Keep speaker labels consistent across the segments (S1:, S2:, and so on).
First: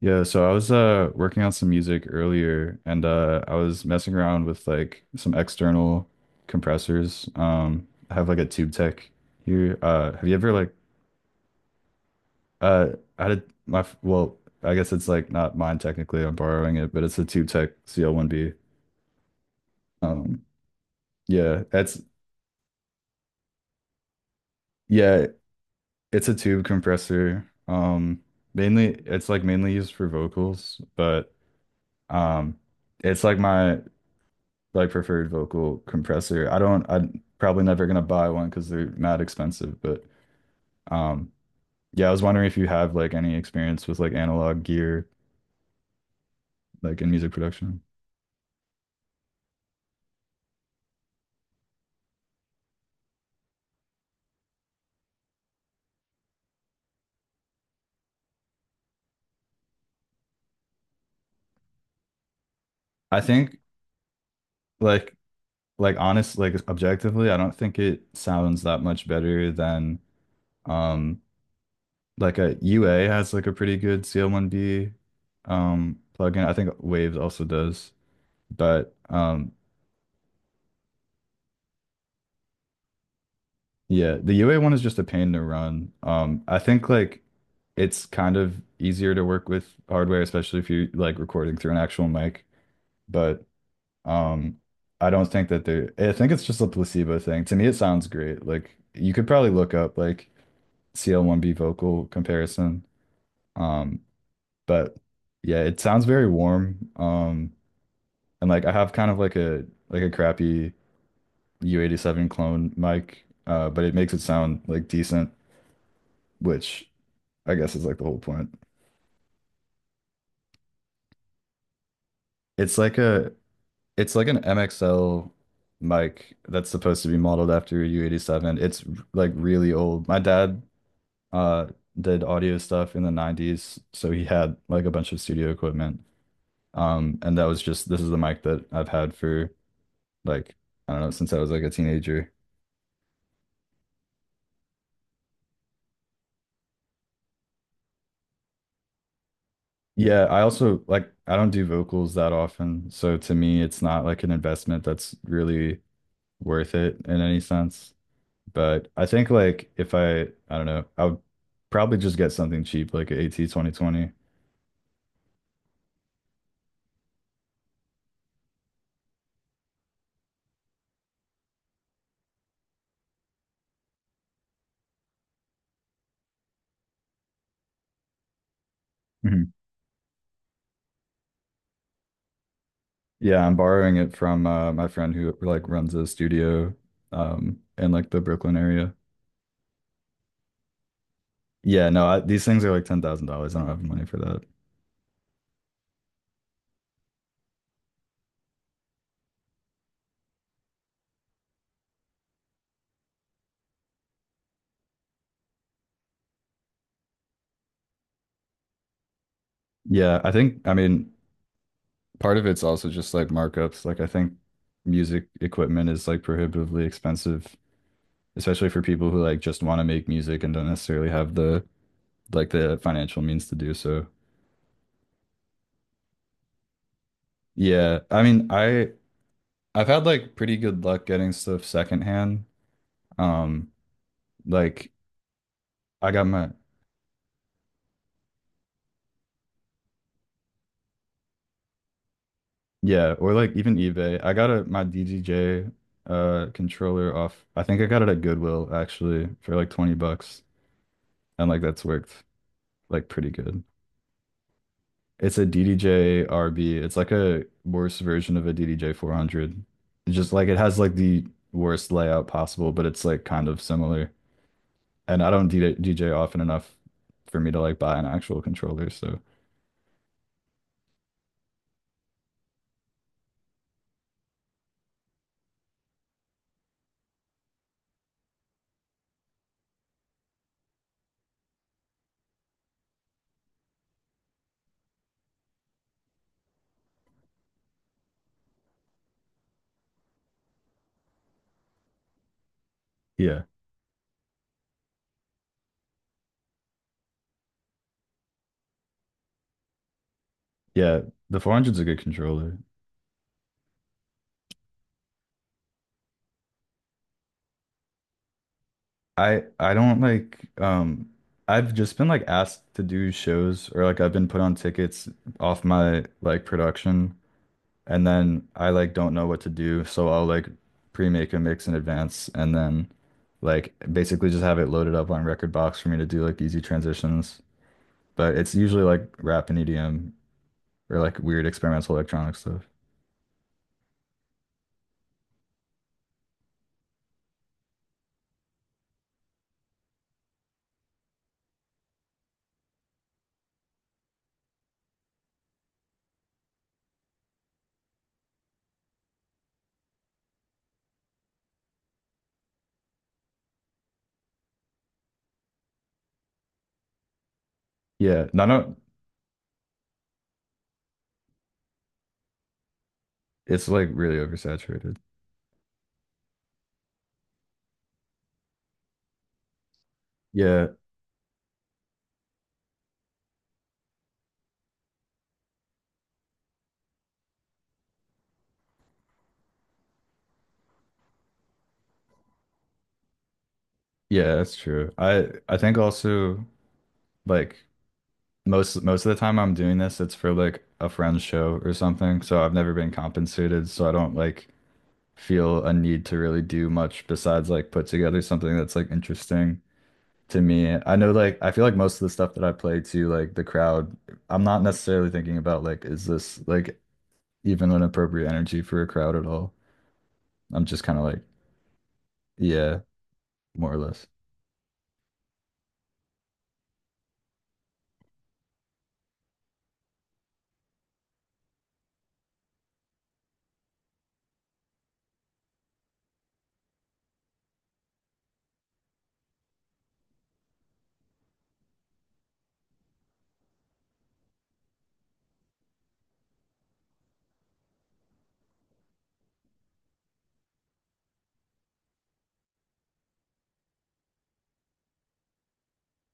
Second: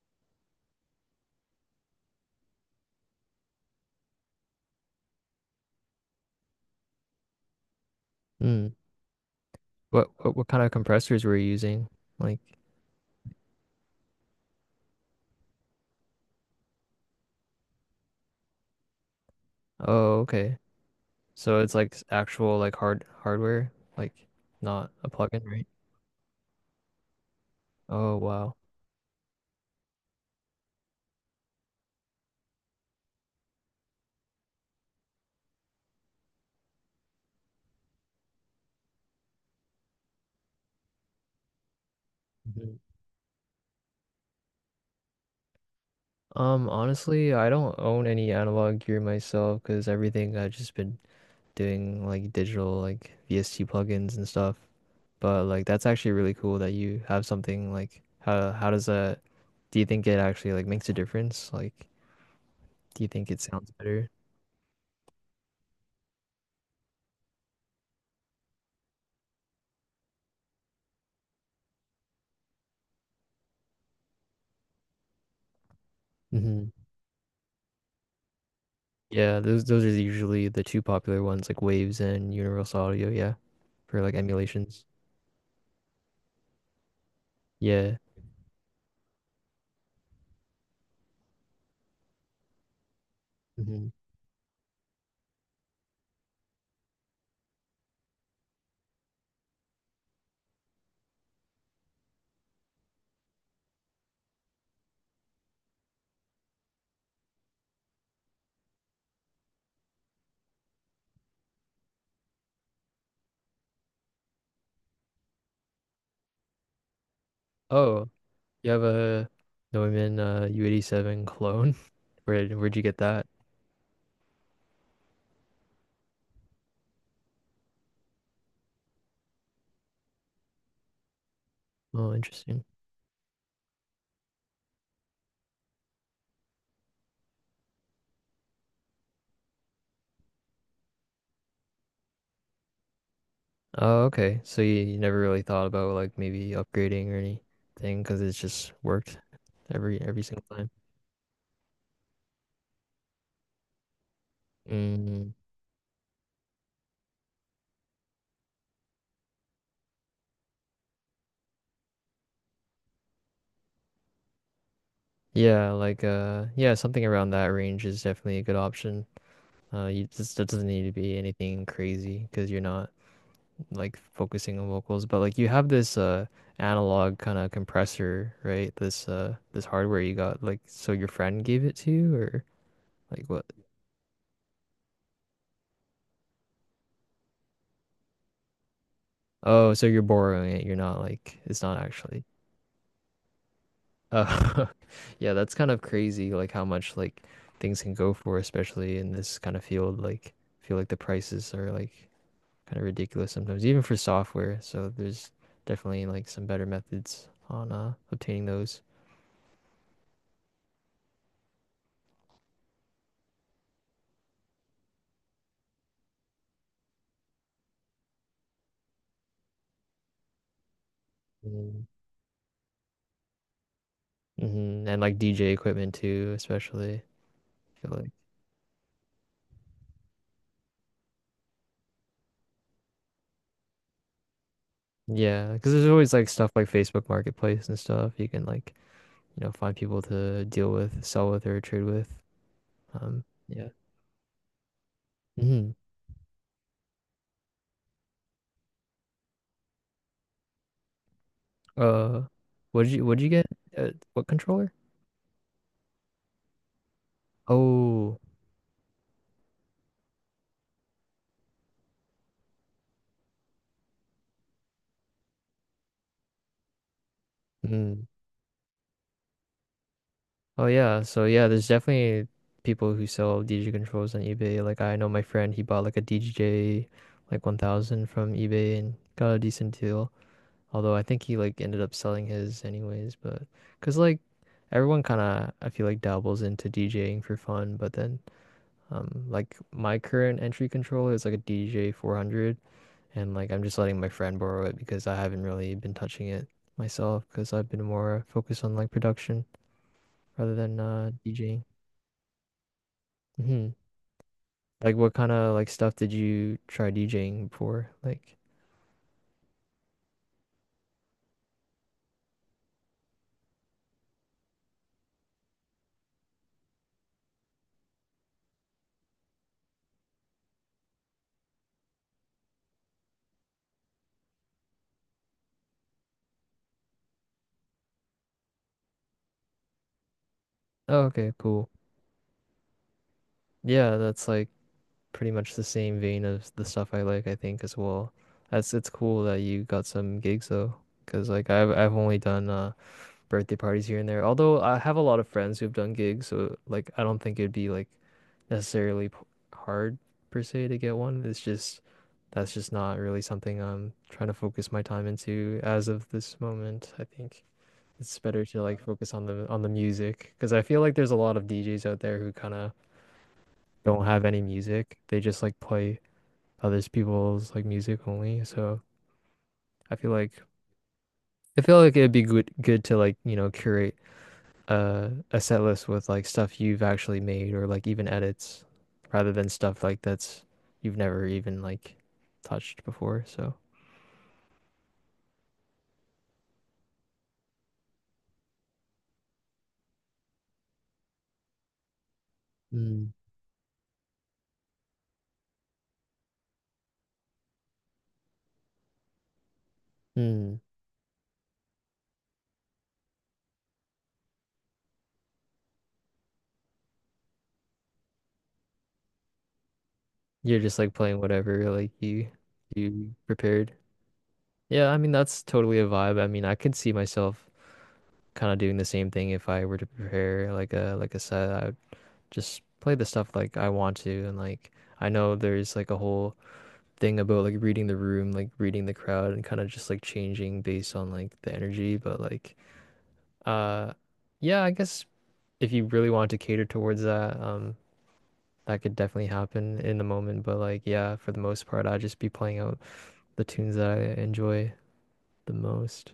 S1: Yeah, so I was working on some music earlier and I was messing around with like some external compressors. I have like a
S2: Mm.
S1: Tube Tech here.
S2: What,
S1: Have you
S2: what what
S1: ever
S2: kind of
S1: like
S2: compressors were you using? Like,
S1: uh I had my f- well, I guess it's like not mine technically. I'm borrowing it, but it's a Tube Tech CL1B.
S2: oh,
S1: Um
S2: okay. So
S1: yeah,
S2: it's like
S1: that's
S2: actual like hardware, like not a
S1: yeah,
S2: plugin, right?
S1: it's a tube compressor.
S2: Oh, wow.
S1: Mainly it's like mainly used for vocals, but um it's like my like preferred vocal compressor. I don't, I'm probably never gonna buy one because they're mad expensive, but um yeah, I was wondering if you
S2: Mhm.
S1: have like any experience with like analog gear like in music
S2: Honestly, I don't
S1: production.
S2: own any analog gear myself because everything I've just been doing like digital like VST plugins and stuff. But like that's actually really cool that you have something like how does that do you think it actually like makes a difference? Like, do you
S1: I
S2: think it
S1: think
S2: sounds better?
S1: like like honest like objectively, I don't think it sounds that much better than um like a UA has like a pretty good CL1B plugin. I think Waves also does, but
S2: Yeah, those are usually the two popular ones, like Waves and Universal Audio, yeah, for like
S1: yeah, the UA one is
S2: emulations.
S1: just a pain to run. I think like
S2: Yeah.
S1: it's kind of easier to work with hardware, especially if you're like recording through an actual mic. But
S2: Hmm.
S1: um, I don't think that they're, I think it's just a placebo thing. To me, it sounds great. Like you could probably look up like CL1B vocal comparison. Um, but yeah, it sounds very warm. And like I have kind of like a crappy U87 clone mic, but it makes it sound like decent, which I guess is like the
S2: Oh,
S1: whole point.
S2: you have a Neumann U87 clone? Where'd
S1: It's
S2: you get
S1: like
S2: that?
S1: a it's like an MXL mic that's supposed to be modeled after a U87. It's like really old. My dad uh
S2: Oh,
S1: did audio
S2: interesting.
S1: stuff in the 90s, so he had like a bunch of studio equipment. And that was just this is the mic that I've had for like I don't know since I was like a teenager.
S2: Oh, okay. So you never really thought about like maybe upgrading or anything because it's just worked every
S1: Yeah, I
S2: single time.
S1: also like I don't do vocals that often, so to me it's not like an investment that's
S2: Mm,
S1: really worth it in any sense. But I think like if I I don't know, I would probably just get something cheap like an AT 2020.
S2: yeah, like yeah, something around that range is definitely a good option. You just that doesn't need to be anything crazy because you're not, like focusing on vocals, but like you have this analog kind of compressor, right? This
S1: Mhm.
S2: this hardware you got like so your friend gave it to you or like what?
S1: Yeah, I'm borrowing it from my friend who like runs a studio in like the Brooklyn area.
S2: Oh, so you're borrowing it. You're not like it's not
S1: Yeah, no,
S2: actually.
S1: these things are like $10,000. I don't have the money for that.
S2: Uh, yeah, that's kind of crazy like how much like things can go for, especially in this kind of field. Like I feel like the prices are like kind of ridiculous sometimes, even for software. So there's definitely like some better methods on obtaining those.
S1: Yeah, I think I mean part of it's also just like markups. Like I think music equipment is like prohibitively expensive, especially for people who like just want to make music and don't necessarily have the
S2: Mm.
S1: like the financial means to do so.
S2: Hmm. And like DJ equipment too, especially. I feel
S1: Yeah,
S2: like,
S1: I mean, I've had like pretty good luck getting stuff secondhand. Um, like
S2: yeah, because there's
S1: I
S2: always
S1: got
S2: like
S1: my
S2: stuff like Facebook Marketplace and stuff you can like, you know, find people to deal with, sell with, or trade with.
S1: yeah, or like
S2: Yeah.
S1: even eBay. I got a my DJJ
S2: Hmm.
S1: controller off. I think I got it at Goodwill actually for like 20 bucks and like that's
S2: Uh,
S1: worked
S2: what did you
S1: like
S2: what did
S1: pretty
S2: you get?
S1: good.
S2: What controller?
S1: It's a DDJ RB. It's like a worse
S2: Oh,
S1: version of a DDJ 400. It's just like it has like the worst layout possible, but it's like kind of similar. And I don't DJ often enough for me to like buy an
S2: mm.
S1: actual controller, so
S2: Oh yeah. So yeah, there's definitely people who sell DJ controls on eBay. Like I know my friend, he bought like a DJJ like 1000 from eBay and got a decent deal. Although I think he like ended up selling his anyways, but because like everyone kind of, I feel like, dabbles into DJing for fun, but then like my current entry controller is like a DJ 400 and
S1: yeah,
S2: like I'm just letting my friend borrow it because I haven't really been touching it myself because I've been more focused on like production rather than
S1: Yeah, the
S2: DJing.
S1: 400's a good controller.
S2: Hmm. Like what kind of like stuff did you try DJing before? Like
S1: I don't like I've just been like asked to do shows or like I've been put on tickets off my like production and then I like don't know what to do, so I'll like pre-make a mix in advance and then like basically just have it loaded up on Record Box for me to do like easy transitions. But it's usually like rap and EDM
S2: oh
S1: or like
S2: okay,
S1: weird
S2: cool.
S1: experimental electronic stuff.
S2: Yeah, that's like pretty much the same vein of the stuff I like, I think as well. That's, it's cool that you got some gigs though, because like I've only done birthday parties here and there. Although I have a lot of friends who've done gigs, so like I don't think it'd be like necessarily p hard per se to get one. It's just that's just not really something I'm trying to focus my time into as of this moment, I think. It's
S1: Yeah,
S2: better
S1: no
S2: to
S1: no
S2: like focus on the music because I feel like there's a lot of DJs out there who kind of
S1: it's like
S2: don't
S1: really
S2: have any
S1: oversaturated.
S2: music. They just like play other people's like music only. So I feel like
S1: Yeah,
S2: I feel like it'd be good to, like, you know, curate a set list with like stuff you've actually made or like even edits, rather than stuff like that's you've never even like touched before. So
S1: Yeah, that's true. I think also like most of the time I'm doing this, it's for like a friend's show or something. So I've never been
S2: mm.
S1: compensated, so I don't like feel a need to really do much besides like put together something that's like interesting to
S2: Mm.
S1: me. I know like I feel like most of the stuff that I play to like the crowd, I'm not necessarily thinking about like is this like even an appropriate energy for a crowd at all.
S2: You're
S1: I'm
S2: just
S1: just
S2: like
S1: kind of
S2: playing
S1: like,
S2: whatever like
S1: yeah,
S2: you
S1: more
S2: prepared.
S1: or less.
S2: Yeah, I mean that's totally a vibe. I mean, I could see myself kind of doing the same thing if I were to prepare like a set. Just play the stuff like I want to and like I know there's like a whole thing about like reading the room, like reading the crowd and kind of just like changing based on like the energy, but like uh yeah, I guess if you really want to cater towards that, that could definitely happen in the moment, but like yeah, for the most part I'd just be playing out the tunes that I enjoy the most.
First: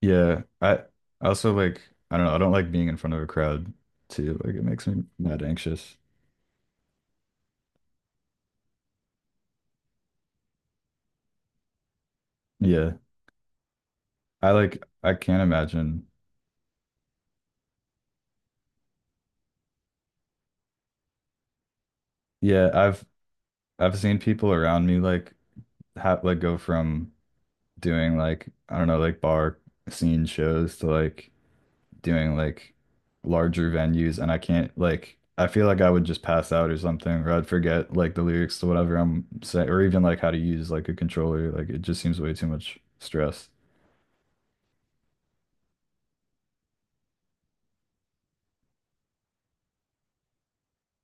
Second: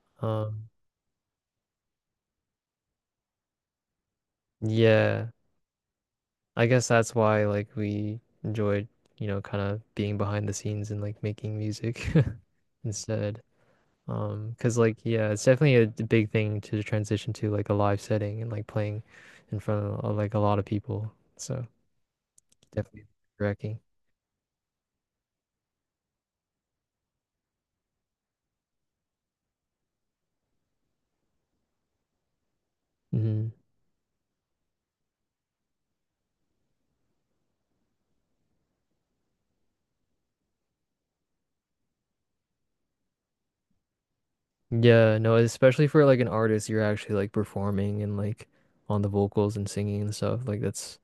S1: Yeah,
S2: Um
S1: I also like I don't know, I don't like being in front of a crowd too. Like it makes me
S2: yeah.
S1: mad anxious.
S2: I guess that's why like we enjoyed, you know, kind of being behind the scenes and like making music
S1: Yeah.
S2: instead.
S1: I
S2: 'Cause
S1: like
S2: like
S1: I
S2: yeah,
S1: can't
S2: it's definitely a
S1: imagine.
S2: big thing to transition to like a live setting and like playing in front of like a lot of people. So
S1: Yeah, I've
S2: definitely wrecking.
S1: I've seen people around me like have like go from doing like I don't know, like bar scene shows to like doing like
S2: Hmm.
S1: larger venues, and I can't like I feel like I would just pass out or something or I'd forget like the lyrics to whatever I'm saying or even like how to use like a controller. Like it just seems way too much stress.
S2: Yeah, no, especially for like an artist, you're actually like performing and like on the vocals and singing and stuff. Like that's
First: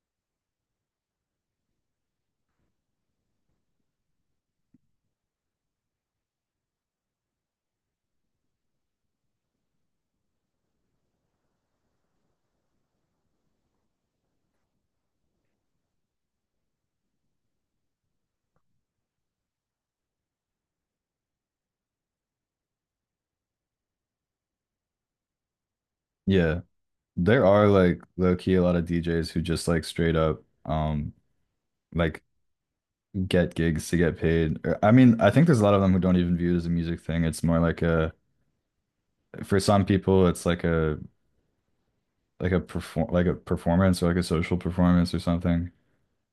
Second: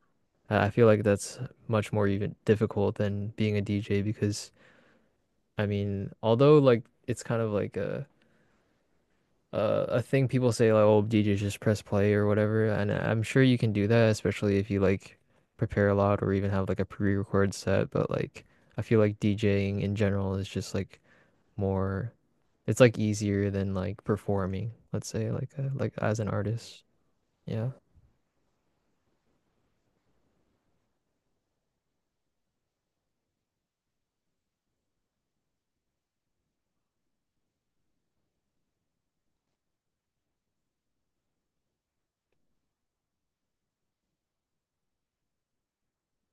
S2: I feel like that's much more even difficult than being a DJ because I mean, although like it's kind of like a, a thing people say like, oh, DJ just press play or whatever, and I'm sure you can do that, especially if you like prepare a lot or even have like a pre-record set. But like, I feel like DJing in general is just like more, it's like easier than like performing, let's say, like like as an
S1: Yeah.
S2: artist.
S1: There are
S2: Yeah.
S1: like low key a lot of DJs who just like straight up like get gigs to get paid. I mean, I think there's a lot of them who don't even view it as a music thing. It's more like a for some people it's like a performance or like a social performance or something.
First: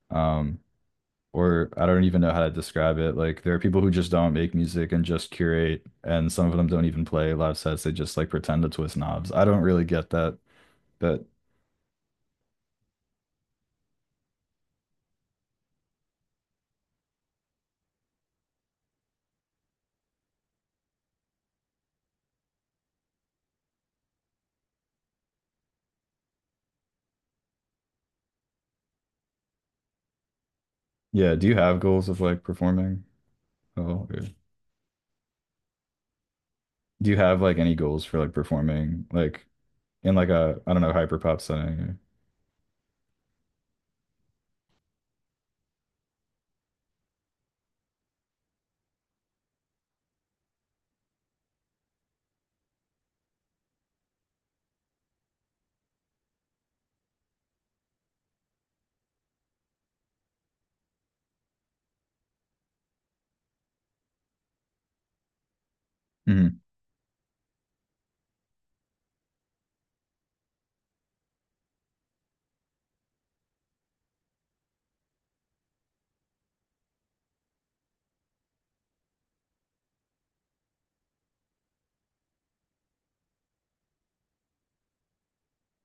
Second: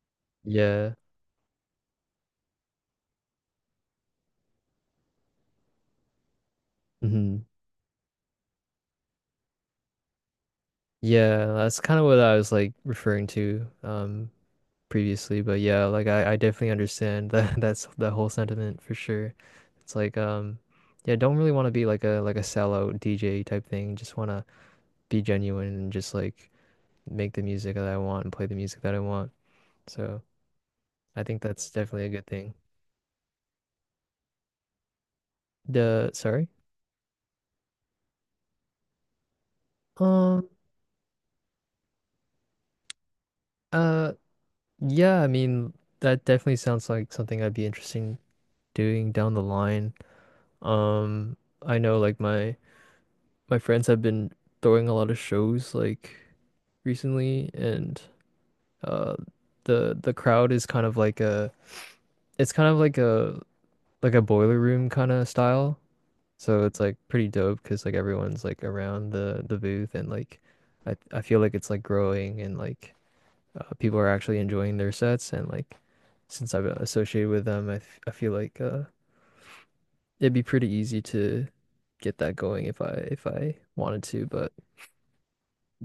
S1: Um
S2: Yeah.
S1: or I don't even know how to describe it. Like there are people who just don't make music and just curate and some of them don't even play
S2: Hmm.
S1: live sets. They just like pretend to twist knobs. I don't really get that. But
S2: Yeah, that's kind of what I was like referring to. Previously, but yeah, like I definitely understand that that's that whole sentiment for sure. It's like yeah, don't really want to be like a sellout DJ type thing. Just want to be genuine and just like make the music that I want and play the music that I want. So, I
S1: yeah,
S2: think
S1: do you
S2: that's
S1: have
S2: definitely
S1: goals
S2: a
S1: of
S2: good
S1: like
S2: thing.
S1: performing? Oh,
S2: The sorry.
S1: do you have like any goals for like performing like in like
S2: Um
S1: a I don't know hyper pop setting?
S2: uh yeah, I mean that definitely sounds like something I'd be interesting doing down the line. Um I know like my friends have been throwing a lot of shows like recently and uh the crowd is kind of like a it's kind of like a boiler room kind of style.
S1: Hmm.
S2: So it's like pretty dope because like everyone's like around the booth and like I feel like it's like growing and like people are actually enjoying their sets and like since I've associated with them I feel like it'd be pretty easy to get that going if I wanted to, but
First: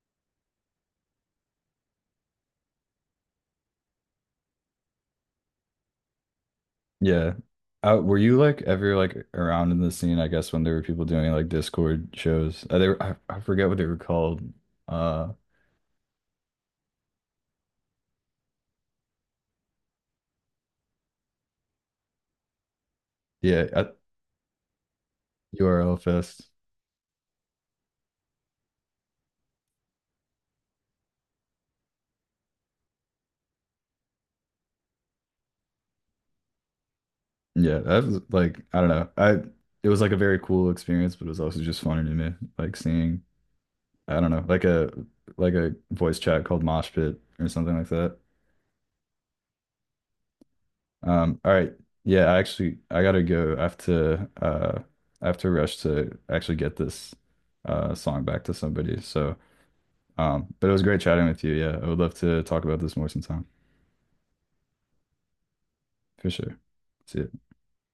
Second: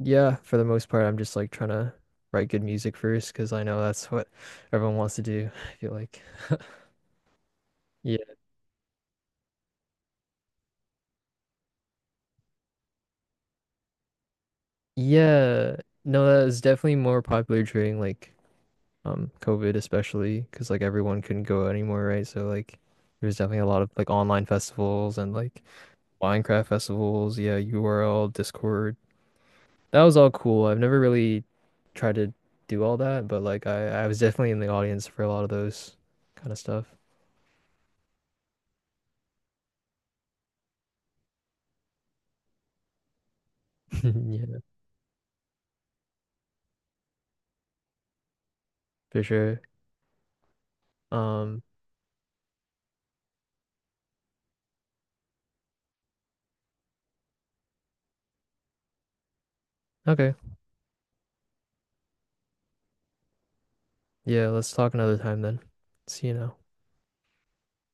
S2: yeah, for the most part, I'm just like trying to write good music first because I know that's what everyone wants to do. I feel like.
S1: Yeah. Were
S2: Yeah.
S1: you like ever like around in the scene? I guess when there were people doing like Discord shows, they were, I forget what they were called. Uh,
S2: Yeah. No, that was definitely more popular during like COVID especially because like everyone couldn't go anymore, right? So like there was definitely
S1: yeah,
S2: a lot of
S1: at
S2: like online festivals and like
S1: URL Fest.
S2: Minecraft festivals, yeah, URL, Discord. That was all cool. I've never really tried to do all that, but like I was definitely in the audience for a lot of those kind of stuff.
S1: Yeah, that was like I don't know. I it was like a very cool experience, but it was also just funny to me, like seeing I don't know,
S2: Yeah,
S1: like a voice chat called Mosh Pit or something like that.
S2: for sure.
S1: All
S2: Um,
S1: right. Yeah, I actually I gotta go. I have to rush to actually get this song back to somebody. So
S2: okay.
S1: but it was great chatting with you. Yeah, I would love to talk about this more sometime.
S2: Yeah, let's talk another time then. See
S1: For
S2: you
S1: sure.
S2: now.
S1: See ya.